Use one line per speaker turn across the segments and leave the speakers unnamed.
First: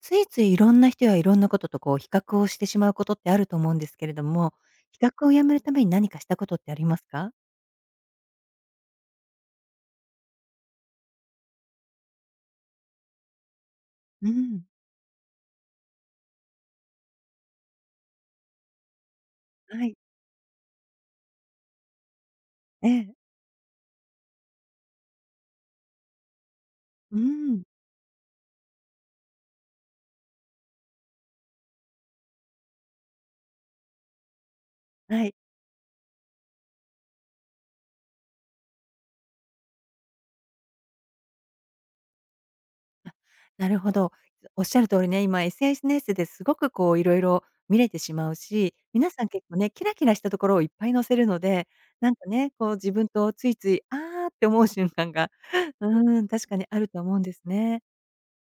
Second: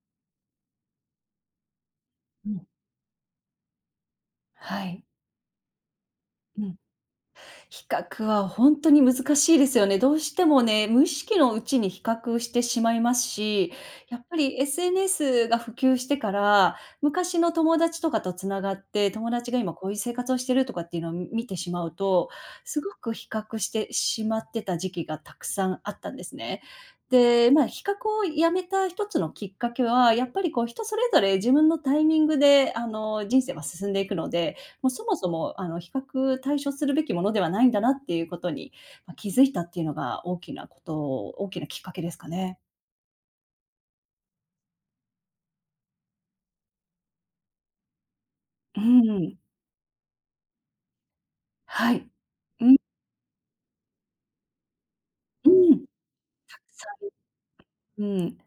ついついいろんな人やいろんなこととこう比較を
う
し
ん、
てしまうことってあると思うんですけれども、
は
比
い。
較をやめるために何かしたことっ
う
てあ
ん。
りますか？
比較は本当に難しいですよね。どうしてもね、無意識のうちに比較してしまいますし、やっ
う
ぱり
ん。
SNS が普及してから、昔の友達とかとつながって、友達が今
は
こうい
い。
う生活をしてるとかっていうのを見てしまうと、す
え
ごく
え。
比較してしまってた時期がたくさんあったんですね。
う
で、ま
ん。
あ、比較をやめた一つのきっかけは、やっぱりこう人それぞれ自分のタイミングで、人生は進んでいくので、もうそも
は
そ
い。
も、比較対処するべきものではないんだなっていうことに、まあ、気づいたっていうのが大きなきっかけですかね。
あ、なるほど。おっしゃる通りね、今 SNS ですごくこういろいろ見れてしまうし、
う
皆さん
ん、
結構ね、キラキラしたところをいっぱい載せるので、
はい。
なんかね、
う
こう
ん、
自分とついつい、あーって思う瞬間が、
う ん、
うん、確かにあると思うんですね。
うん、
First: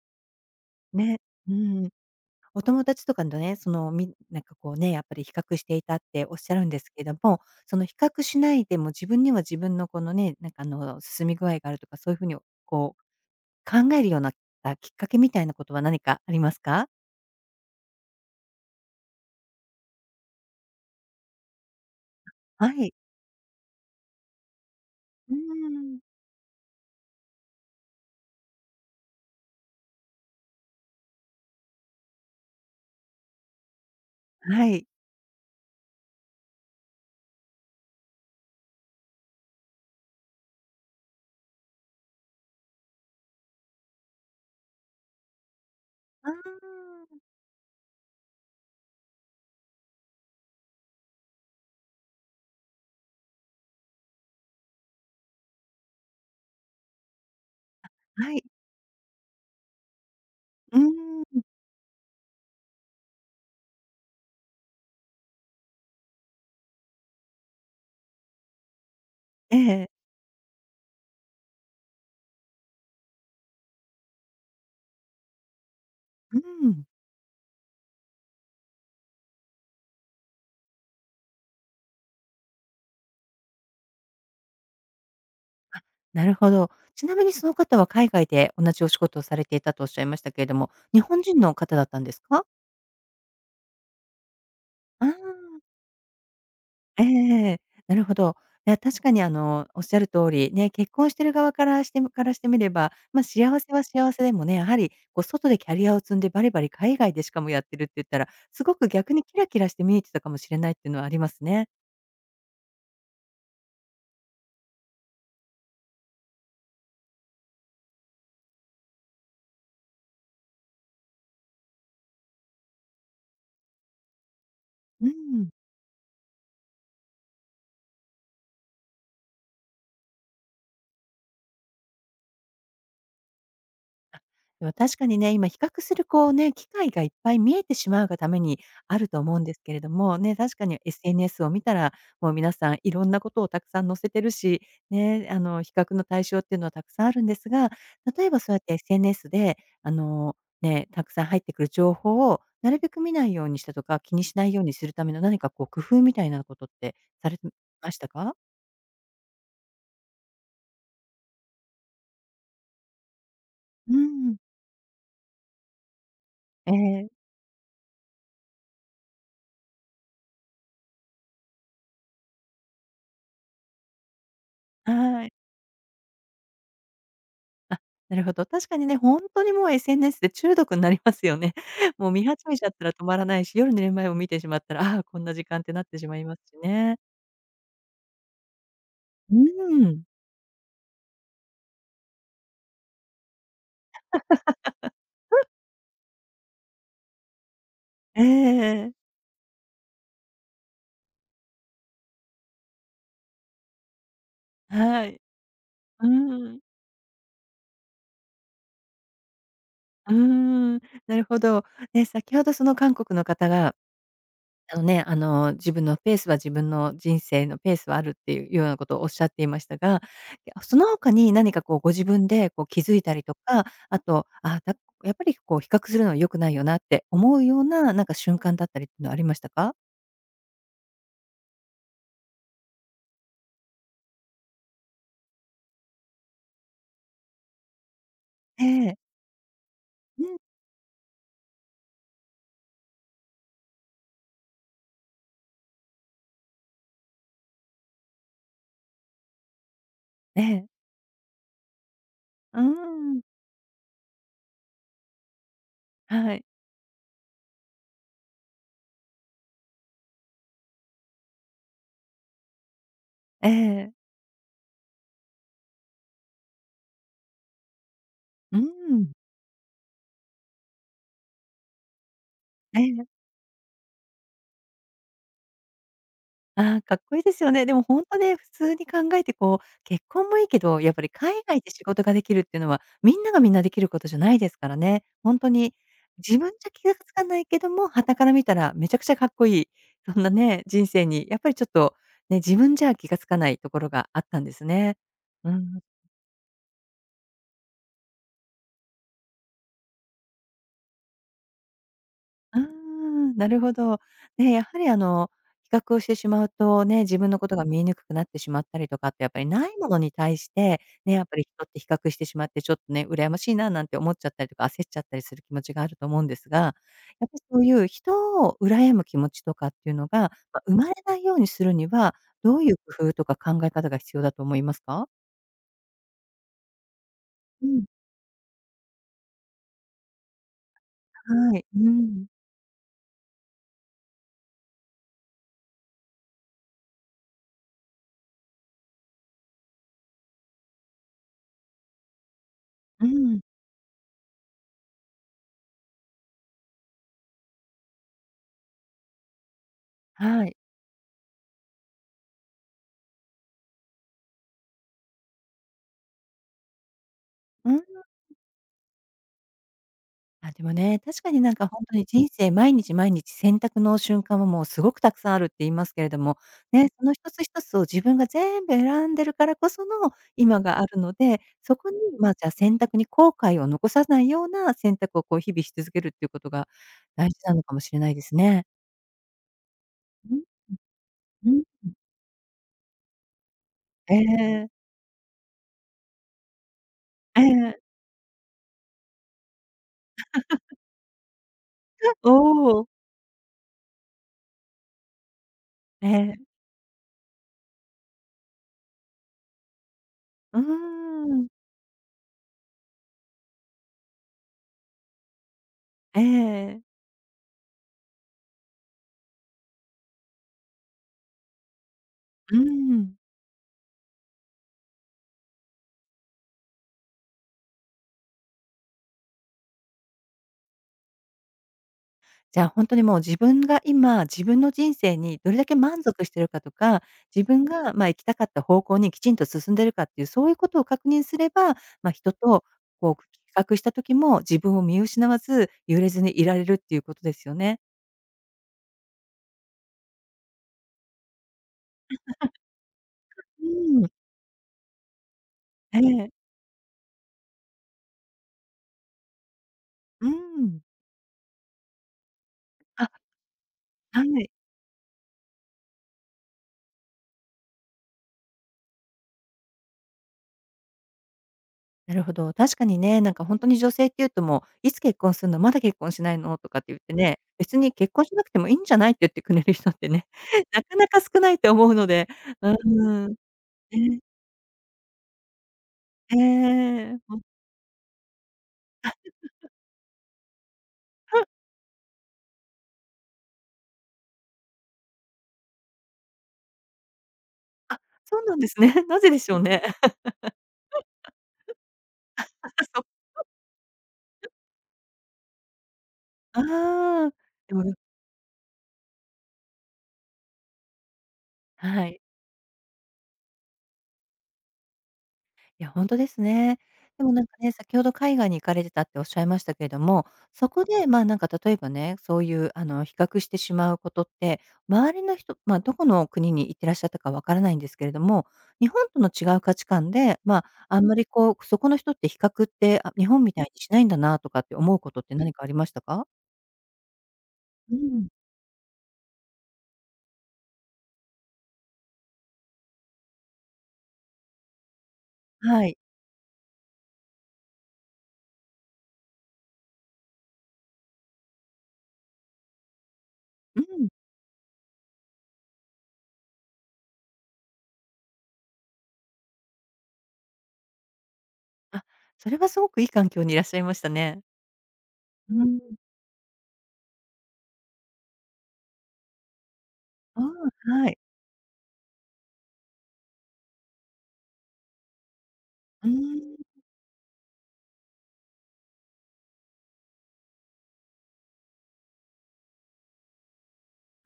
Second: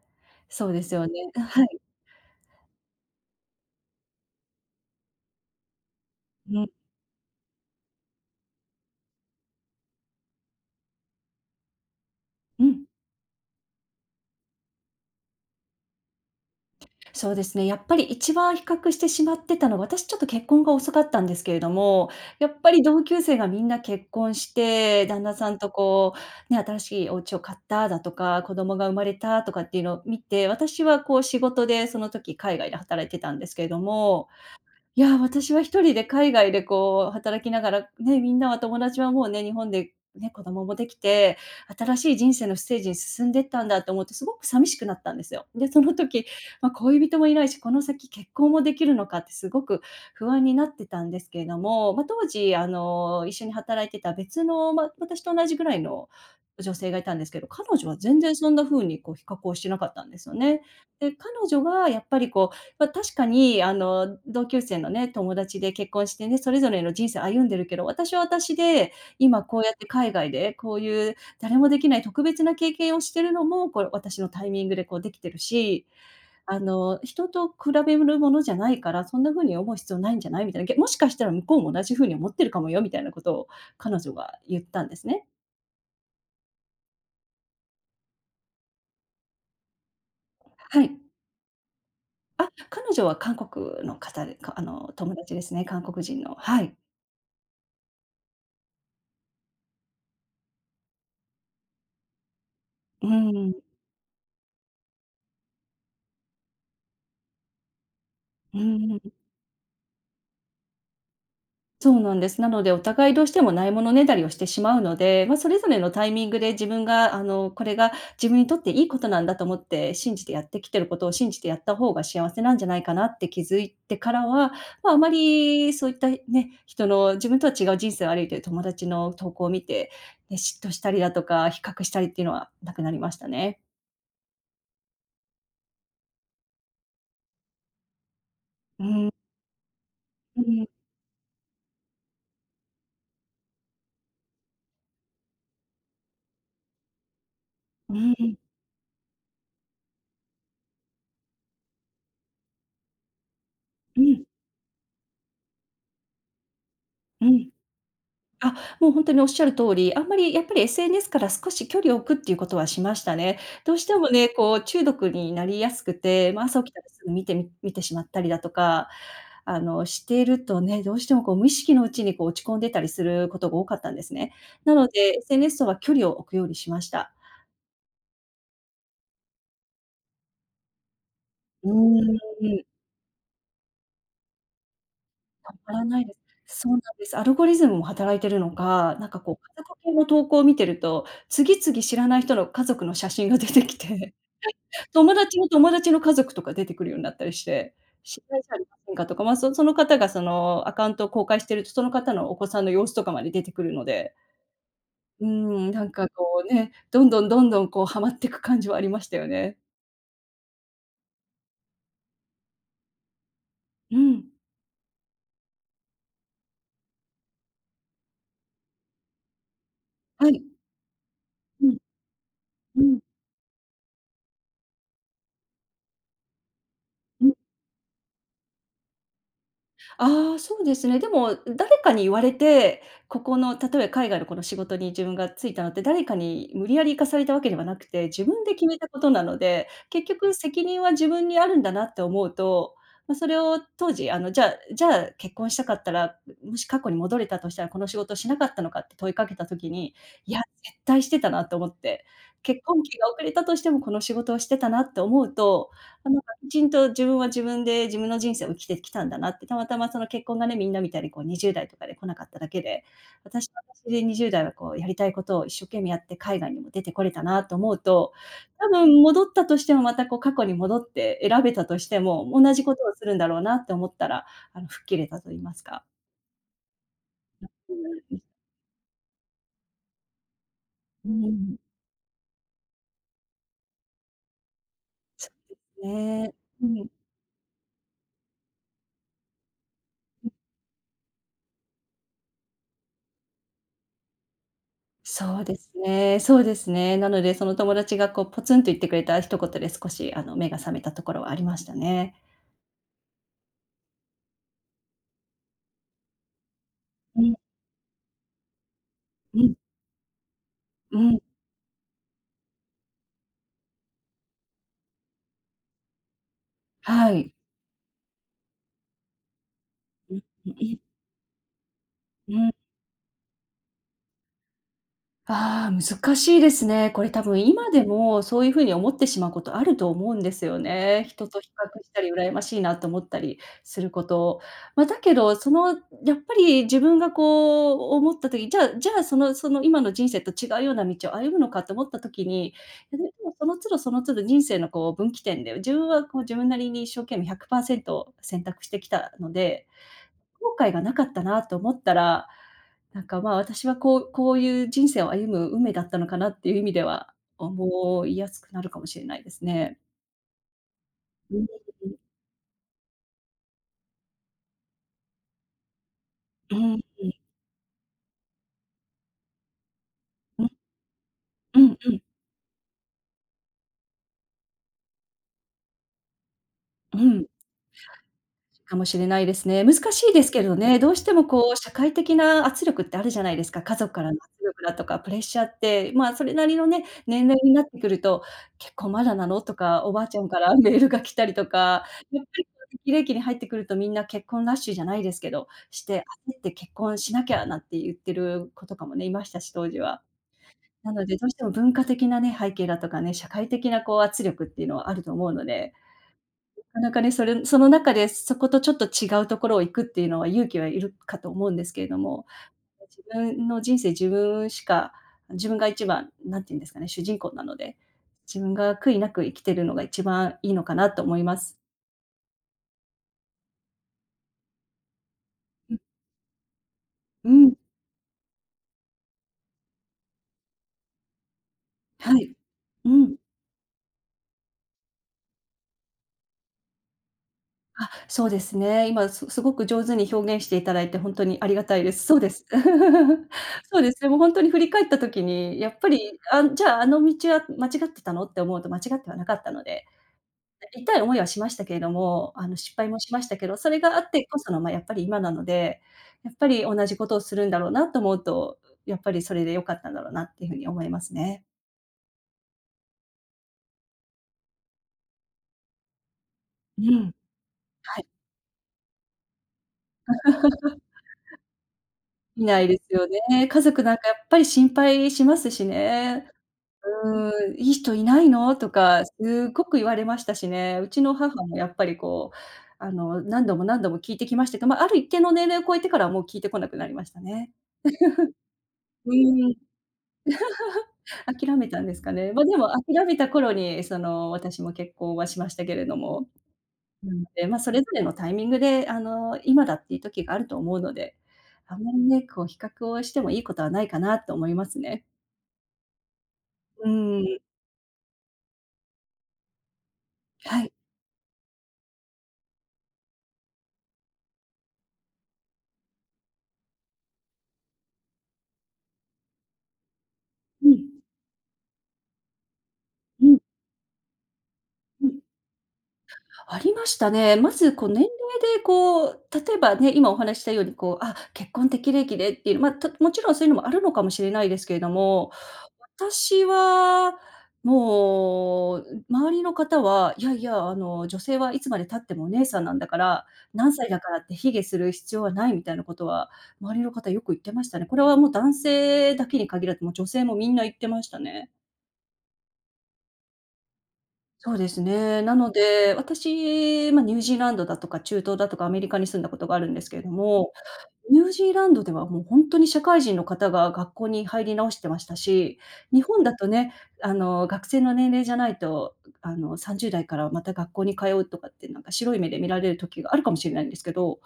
そうですよね。
ね。う
はい。
ん。お友達とかとね、その、んかこうね、やっぱり比較していたっておっしゃ
う
るん
ん、
ですけども、その比較しないでも自分には自分のこのね、なんかあの、進み具合があるとか、そういう風に
うん。
こう考えるようなきっかけみたいなことは何かありますか？
そうですね。やっぱり一番比較してしまってたのは、私ちょっと結婚が遅かったんですけれども、やっぱ
は
り
い。
同級生がみんな結婚して、旦
う
那
ー
さんと
ん。
こう、ね、新しいお家を買っただとか、子供が生まれたとかっていうのを見て、私はこう仕事でその時海外で働いてたんですけれども、
はい。
いや、私は一人で海外でこう働きながら、ね、みんなは友達はもうね、日本でね、子供もできて、新しい人生のステージに進んでったんだと思ってすごく寂しくなったんですよ。で、その時、
あ
まあ、恋
あ、
人もいないし、この先結婚もできるのかってすごく不安になってたんですけれども、まあ、当時一緒に働いてた別の、まあ、私と同じぐらいの女性がいたんですけど、彼女は全
は
然
い。
そんな風にこう比較をしてなかったんですよね。
う
で、
ーん。
彼女がやっぱりこう、まあ、確かに、同級生のね、友達で結婚してね、それぞれの人生歩んでるけど、私は私で、今
え
こうやって
え。
海外で、こういう誰もできない特別な経験をしてるのも、これ私のタイミングでこうできてるし、
うーん。
人と比べるものじゃないから、そんな風に思う必要ないんじゃない？みたいな、もしかしたら向こうも同じ風に思ってるかもよみたいなことを彼女が言ったんですね。
あ、なるほど。ちなみにその方は海外で同じお仕事をされていたとおっしゃいましたけれども、
はい。
日本人の方だったんですか？
あ、彼女は韓国の方で、かあの、
あ
友達です
あ。
ね、韓国人の。はい。
ええ、なるほど。いや、確かにあの、おっしゃる通り、ね、結婚してる側からしてからしてみれば、
う
まあ、幸
ん。
せは幸せでもね、やはりこう外でキャリアを積んでバリバリ海外でしかもやってるって言ったら、
う
すごく
ー
逆
ん。
にキラキラして見えてたかもしれないっていうのはありますね。
そうなんです。なので、お互いどうしてもないものねだりをしてしまうので、まあ、それぞれのタイミングで自分が、これが自分にとっていいことなんだと思って信じてやってきてることを信じてやった方が幸せなんじゃないかなって気づいてからは、まあ、あま
うん。
りそういったね、人の自分とは違う人生を歩いてる友達の投稿を見て、ね、嫉妬したりだとか、比較したりっていうのはなくなりましたね。
でも確かにね、今比較するこうね、機会がいっぱい見えてしまうがために
う
ある
ん、
と思うんですけれども、ね、
う
確か
ん、
に SNS を見たら、もう皆さんいろんなことをたくさん載せてるし、ね、あの、比較の対象っていうのはたくさんあるんですが、
う
例え
ん、
ばそうやって SNS で、あの、ね、たくさん入ってくる情報をなるべく見ないようにしたと
う
か、気
ん、
にしないようにするための何かこう工夫みたいなことって
う
されて
ん。
ましたか？
あ、もう本当におっしゃる通り、あんまりやっぱり SNS から少し距離を置くっていうことはしましたね。どうして
う
もね、
ん、
こう中毒になりやすくて、まあ、朝起
え
きたらす
え、
ぐ見てしまったりだとか、しているとね、どうしてもこう無意識のうちにこう落ち込んでたりすることが多かったんですね。なので、
はい。
SNS とは距離を置くようにしました。
あ、なるほど。確かにね、本当にもう SNS で中毒になりますよね。
うー
もう見
ん、
始めちゃったら止まらないし、夜寝る前も見てしまったら、ああ、こんな時
た
間って
ま
な
ら
って
ない
し
で
まいますし
す。そうなん
ね。
です。アルゴリズムも働いてるのか、なんかこう
う
家族系
ん。
の投稿を見てると、次々知らない人の家族の写真が出てきて、友達の友達の家族とか出てくるようになったりして、「心配じゃありませ
ええ、
んか？」とか、ま、その方がそのアカウントを公開してると、その方のお子さんの様子とかまで出てくるので、
はい。
うーん、なんか
う
こう
ん。
ね、どんどんどんどんこうはまってく感じはありましたよね。
うん。なるほど。ね、先ほどその韓国の方が
うん。
あのね、あの、自分のペースは自分の人生のペースはあるっていうようなことをおっしゃっていましたが、
はい。
その他に何か
うん、
こうご自分でこう気
う
づ
ん、
いたりとか、あと、やっぱりこう比較するのは良くないよなって
うん。
思うような、なんか瞬間だったりっていうのはありましたか？
ああ、そうですね。でも、誰かに言われて、ここの、例えば海外のこの仕事に自分が就いたのって、誰かに無理やり行かされたわけではなくて、自分で
え
決めたこ
え、
となので、結
う
局
ん、
責任は自分にあるんだなって思うと、まあ、それを当時、じゃあ結婚したかったら、もし過去に戻れたとしたら、この仕事しなかったのかって問いかけた時に、い
え
や、
え、
絶対してたなと思って、
うー
結婚期が遅
ん、
れたとしてもこの仕事をしてたなって思うと、あの
はい、
きちんと自分は自分で自分の人生を生きてきたんだなって、たまたまその結婚がね、みんなみたいにこう20代とかで来なかっただけで、私
え
は私
え、
で20代はこうやりたいことを一生懸命やって海外にも出てこれたなと思うと、
う
多分
ん、
戻ったとしてもまたこう過去に戻って選べたとしても、同じこ
え
とをす
え。
るんだろうなって思ったら、吹っ切れたと言いますか。
ああ、かっこいいですよね。
う
でも本当
ん。
ね、普通に考えてこう、結婚もいいけど、やっぱ
う
り海
ん、
外で仕事ができるっていうのは、みんながみんなできることじゃないですからね。
そ
本当に、
うね。
自分じ
う
ゃ気
ん。
がつかないけども、傍から見たらめちゃくちゃかっこいい、そんなね、人生にやっぱりちょっと、ね、自分じゃ気がつかないところがあったんですね。
そう
うん
で
う
す
ん、
ね、そうですね。なので、その友達がこうポツンと言ってくれた一言で少し目が覚めたところはありましたね。
ああ、なるほど。ね、やはりあの、比較をしてしまうとね、自
う
分
ん、
のことが見えにくくなってしまったりとかってやっ
う
ぱり
ん、
ないものに対して、
う
ね、
ん、
やっぱり人って比較してしまって、ちょっとね、羨ましいななんて思っちゃったりとか、焦っちゃったりする気持ちがあると思うんですが、
は
やっぱ
い。
りそういう人を羨む気持ちとかっていうの
うん、
が、
う
ま、生
ん、
まれないようにするには、
うん。
どういう工夫とか考え方が必要だと思いますか？
ああ、難しいですね。これ多分
う
今で
ん、
もそういう風に思ってしまうことあると思うんですよね。人と比
はい。
較し
う
たり
ん。
羨ましいなと思ったりすること。まあ、だけど、やっぱり自分がこう思った時、じゃあじゃあ、その今の人生と違うような道を歩むのかと思った時に、で
う
も
ん。
その都度その都度人生のこう分岐点で、自分はこう自分なりに一生懸命100％選択してきたので、
は
後
い。
悔がなかったなと思ったら、なんか、まあ、私はこういう人生を歩む運命だったのかなっていう意味では、
うん。はい。うん。
思いやすくなるかもしれないですね。
あ、でもね、確かになん
う
か本当に人生毎日毎日選択の瞬間はもうすごくたくさんあるって言いますけれども、ね、その一つ一つを自分が全部選んでるからこその今があるので、
んう
そ
んう
こに、
ん。
ま、じゃあ選択に後悔を残さないような選択をこう日々し続けるっていうことが
うんうんうん。
大事なのかもしれないですね。
かもしれないですね。難しいです
う
け
ん、
どね、どうしてもこ
う
う
ん。
社会的な圧力ってあるじゃないですか。家族から
え
の圧力
え、
だとかプレッシャーって、まあ、それなりのね、年齢
え
になって
え。
くると、「結婚まだなの？」とか、おばあちゃんから メールが来たりとか、やっぱ
お
り
おー。
適齢期に入ってくるとみんな結婚ラッシュじゃないですけど、
え
焦
え。
って結婚しなきゃなんて言ってる子とかもね、いましたし、当時は。
うー
なので、どうして
ん。
も文化的なね、背景だとかね、社会的なこう圧力っていうのはあると思うので、
え
なか
え。
なかね、その中でそことちょっと違うところを行くっていうのは勇気はいるかと思うんですけれども、
う
自
ん。
分の人生、自分が一番、なんて言うんですかね、主人公なので、自分が悔いなく生きてるのが一番いいのかなと思います。
じゃあ、本当にもう自分が今、自分の人生にどれだけ
う
満足してるかとか、
ん、
自
うん、
分が、ま、行きたかった方向にきちんと進んでるかっていう、そういうことを確認すれば、まあ、
は
人
い。
と
うん。
こう比較した時も、自分を見失わず、揺れずにいられるっていうことですよね。
あ、そうですね。今すごく上手に表現していただいて本当にありがたいです。そうです。そうです。
う
で
ん。
もほんに振り返った時に、やっぱ
え
り、
え。
あ、じゃあ、あの道は間違ってたのって思うと間違ってはなかったので、
うん。
痛い思いはしましたけれども、あの、失敗も
あ、
しましたけど、それがあっ
は
てこそ
い。
の、ま、やっぱり今なので、やっぱり同じことをするんだろうなと思うと、やっぱりそれで良かったんだろうなっていう風に思いますね。
なるほど。確かにね、なんか本当に女性っていうと、もう「いつ結婚するの？まだ結婚しないの？」とか
う
って言っ
ん。
てね、別に
はい。
結婚しなくてもいいんじゃないって言ってくれる人ってね、なかなか少ないと思うので、
いない
う
ですよね。
ーん、
家族なんかやっ
ね、
ぱり心配しますしね。
ええ、
うーん、「いい人いないの？」とかすごく言われましたしね。うちの母もやっぱりこう、あの、何度も聞いてきましたけど、ま、ある一定の年齢を超えてからはもう聞いてこなくなりましたね。
あ、そうなんですね。
う
なぜで
ー
しょう
ん。
ね。
諦めたんですかね。ま、あでも
そう、
諦めた頃に、その、私も結婚はしましたけれども、
あ
なの
あ、
で、まあ、そ
で
れ
も、
ぞれのタイミングで、あの、今だっていう時があると思うので、あんまり
はい。
ね、こう比較をしてもいいことはないかなと思いますね。
いや、本当ですね。
うー
でも
ん、
なんかね、先ほど海外に行かれてたっておっしゃいましたけれども、
は
そ
い。
こで、まあ、なんか例えばね、そういうあの、比較してしまうことって、周りの人、まあ、どこの国に行ってらっしゃったかわからないんですけれども、日本との違う価値観で、まあ、
うん、
あんまりこう、そこの人って比較って、あ、
う
日
ん、
本みたいにしないんだなとかって思う
う
こ
ん。
とって何かありましたか？
ありましたね。まず、こう、
う
年齢
ん。
で、こう、例えばね、今お話ししたように、こう、あ、結婚適齢期でっていう、まあ、たもちろんそういうのもあるのかもしれないですけれども、
はい。
私は、もう、周りの方は、いやいや、あの、女性はいつまで経ってもお姉さんなんだから、何
う
歳だ
ん。
からって卑下する必要はないみたいなことは、周りの方よく言ってましたね。これはもう男性だけに限らず、もう女性もみんな言ってましたね。
あ、それはすごくいい環境にいらっしゃいましたね。
そうですね。なの
うん。
で、私、まあ、ニュージーランドだとか中東だとかアメリカに住んだことがあるんですけれど
あ
も、
あ、はい。
ニュージーランドではもう本当に社会人の方が学校に入り直してましたし、日
う
本だと
ん。
ね、あの、学生の年齢じゃないと、あの、30代からまた学校に通うとかって、なんか白い目で見られる時があるかもしれないんですけど、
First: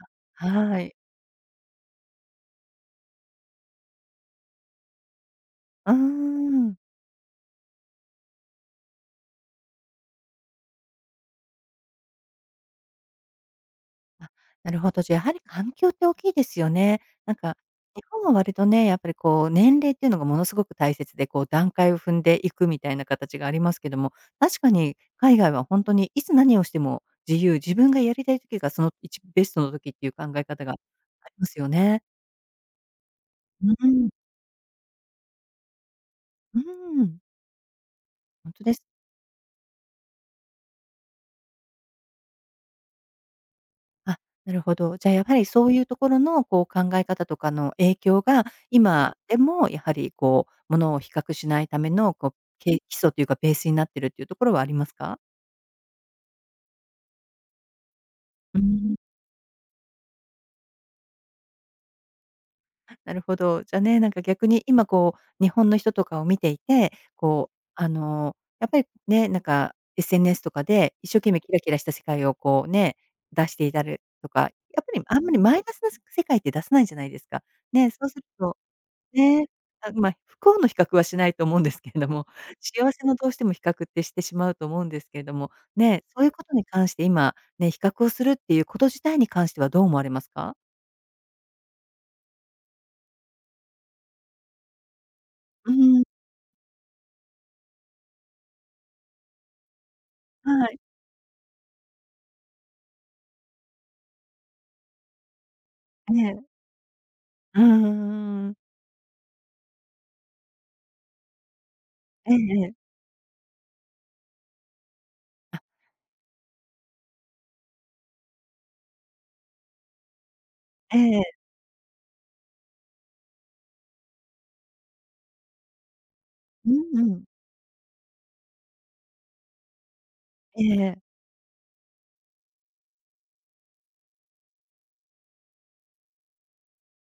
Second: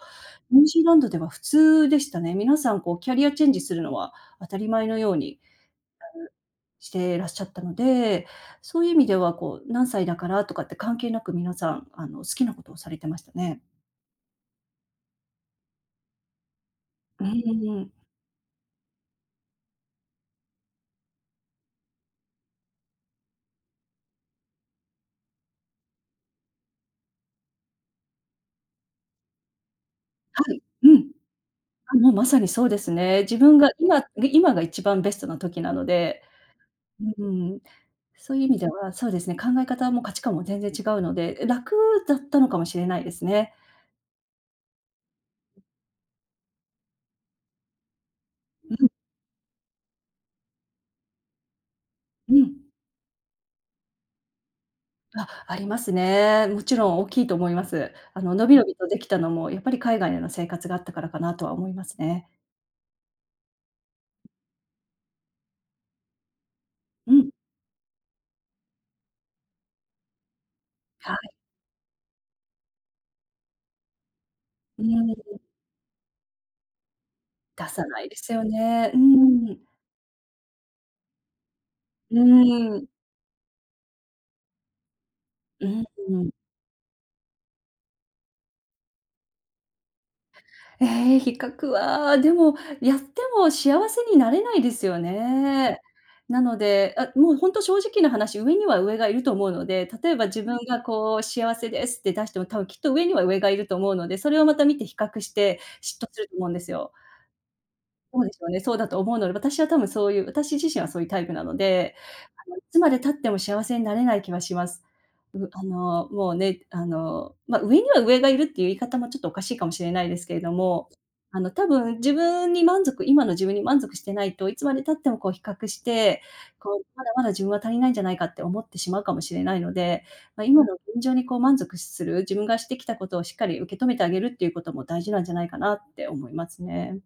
ニュージ
は
ー
い。
ランドでは普通でしたね。皆さんこうキャリアチェンジするのは当たり前のように
うーん。
していらっしゃったので、そういう意味ではこう、何歳だからとかって関係なく皆さん、あの、好きなことをされてましたね。
あ、なるほど。じゃあ、やはり環境って大きいですよね。
う
なんか、
ん。
日本は割とね、やっぱりこう、年齢っていうのがものすごく大切で、こう、段階を踏んでいくみたいな形がありますけども、確かに海外は本当にいつ何をしても自由、自分がやりたい時がそのベストの時っていう考
は
え
い。
方があ
うん。
りますよ
あ、
ね。
もうまさにそうですね。自分が
う
今
ん。
今が一番ベストな時なので、
うん。
うん、そういう意
本
味
当
で
です。
は、そうですね、考え方も価値観も全然違うので、楽だったのかもしれないですね。
あ、なるほど。じゃあ、やはりそういうところの、こう、考え方とかの影響が、
う
今でもやはり、こう、ものを比較しないための、こう、
ん、うん。
基礎というかベースになってるっていうところはありますか？
あ、ありますね。もちろん大きいと思います。あの、伸び
う
伸びと
ん、
できたのも、やっぱり海外での生活があったからかなとは思いますね。
なるほど。じゃあね、なんか逆に今こう、日本の人とかを見ていて、
うん。
こう、あの、やっぱりね、なんか SNS とかで一
は
生懸
い。
命キラキラした世界をこうね、出していたりとか、や
う
っぱり
ん。
あんまりマイナスな世界って出さないじゃないですか。
出さ
ね、そ
ない
う
で
する
すよ
と
ね。う
ね、
ん。
あ、まあ、不幸の比較はしないと思うんですけれど
う
も、
ん。
幸せのどうしても比較ってしてしまうと思うんですけれども、
う
ね、そうい
ん。
うことに関して今、ね、比較をするっていうこと自体に関してはどう思われますか？
ええ、比較は、でも、やっても幸せになれないですよ
う
ね。
ーん、
なので、あ、もうほんと正直な話、上には上がいると思うので、例えば自分
はい、
がこう幸せですって出しても、多分きっと上には上がいると思うので、それをまた見て比較して嫉妬
え
すると
え、
思うんですよ。
うんうんう
そうでしょ
んう
う
ん。
ね、そうだと思うので、私は多分そういう私自身はそういうタイプなので、
ええ
あの、い
ええ。
つまで経っても幸せになれない気はします。う
あ、
あの、もうね、あの、まあ、上には上がいるっていう言い方もちょっとおかしいかもしれないですけれども、
ええ、
あの、多分自分に満足今の自分に満足してないと、いつまで経ってもこう比較して、
う
こう、
ん
ま
う
だま
ん。
だ自分は足りないんじゃないかって思ってしまうかもしれないので、まあ、
え
今の
ええ
現
え。
状にこう満足する、自分がしてきたことをしっかり受け止めてあげるっていうことも大事なんじゃないかなって思いますね。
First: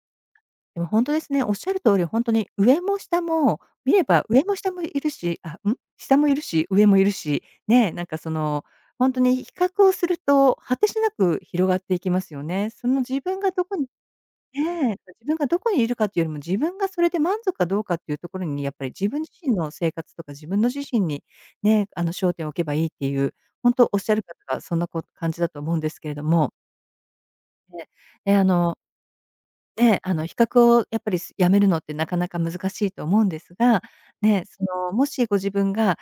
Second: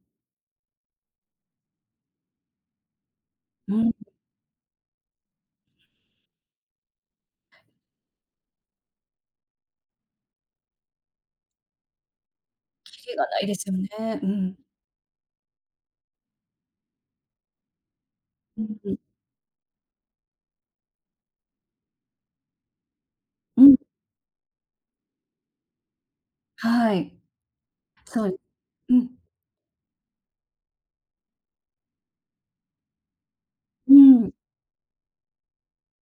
でも本当ですね。おっしゃる通り、本当に上も下も
うん。
見れば、上も下もいるし、あ、ん？下もいるし、上もいるし、ね、なんかその、本当に比較をすると、果てしなく広がっていきますよね。その
きり
自
がな
分
い
が
で
ど
すよ
こに
ね。うん。
ね、自分がどこにいるかっていうよりも、自分がそれで満足かどうかっていうところ
う
に、やっ
ん
ぱり
うん。
自分自身の生活とか、自分の自身にね、あの、焦点を置けばいいっていう、
う
本
ん。
当おっしゃる方がそんな感じだと思うんですけれども。
はい。
で、
そ
で、
う。
あの
うん。
ね、あの、比較をやっぱり、やめるのってなかなか難しいと思うんですが、
うん。
ね、その、もしご自分が、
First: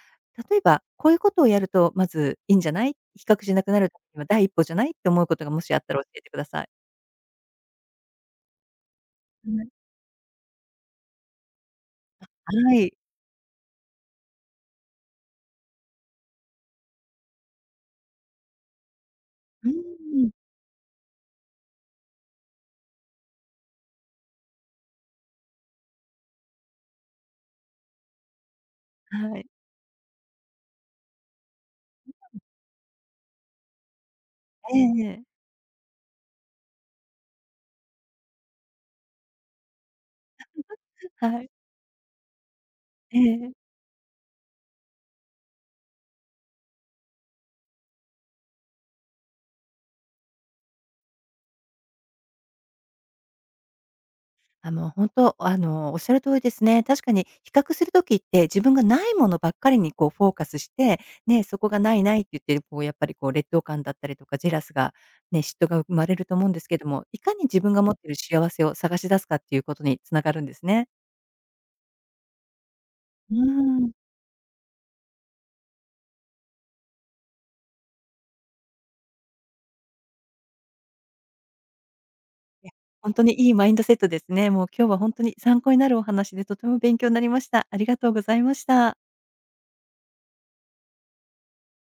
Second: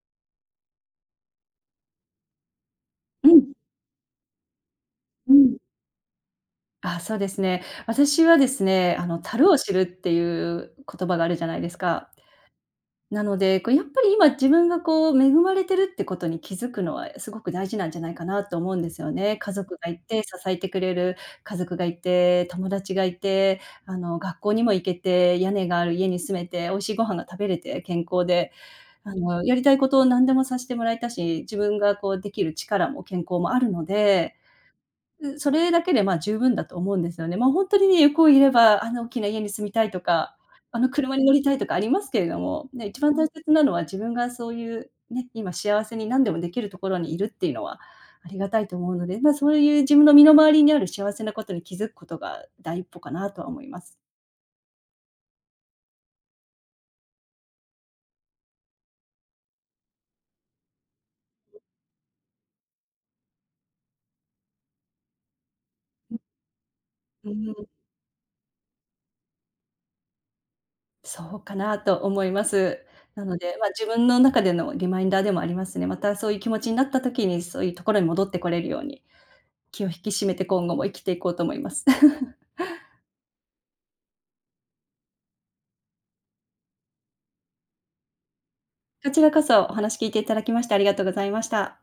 例えばこういうことをやるとまずいいんじゃない、比
う
較し
ん。
なくなるためには第一歩じゃないって思う
う
ことが
ん。
もしあったら教えてください。
あ、そうですね。私はですね、あの、足
は
を
い。
知るっていう言葉があるじゃないですか。
はい、
なので、こうやっぱり今自分がこう恵まれてるってことに気づくのはすごく大事なんじゃないかなと思うんですよね。家
うー
族がいて支
ん。
えてくれる家族がいて、友達がいて、あの、学校にも行けて、屋根がある家に住めて、美味しいご飯が食べれて、健康で、あ
は
の、
い。
やりたいことを何でもさせてもらえたし、自分がこうできる力も健康もあるので、
ええええ。
うそれだけでまあ十分だと思うんですよね。まあほんとにね、欲を言えば、あの大きな家に住みたいとか、あの車に乗
は
り
い。
たいとかありますけれども、ね、一番
え
大切
え。
なのは自分がそういうね、今幸せに何でもできるところにいるっていうのはありがたいと思うので、まあ、そういう自分の身の回りにある幸せなことに気づくことが第一歩かなとは思います。
あ、もうほあの、おっしゃる通りですね。確かに比較するときって、自分がないものばっかりにこうフォーカスして、ね、そこがないないって言ってる、こうやっぱりこう劣等感だったりとか、ジェラスが、ね、嫉妬が生まれると思うんですけども、い
う
かに自
ん。
分が持ってる幸せを探し出すかっていうことに繋がるんですね。
そうかなと思います。な
う
の
ー
で、まあ、自
ん。
分の中でのリマインダーでもありますね。またそういう気持ちになった時に、そういうところに戻ってこれるように、気を引き締めて今後も生きていこうと思います。
いや、本当にいいマインドセットですね。もう今日は本当に参考になるお話でとても勉強になりました。ありがとうございました。
こちらこそお話聞いていただきましてありがとうございました。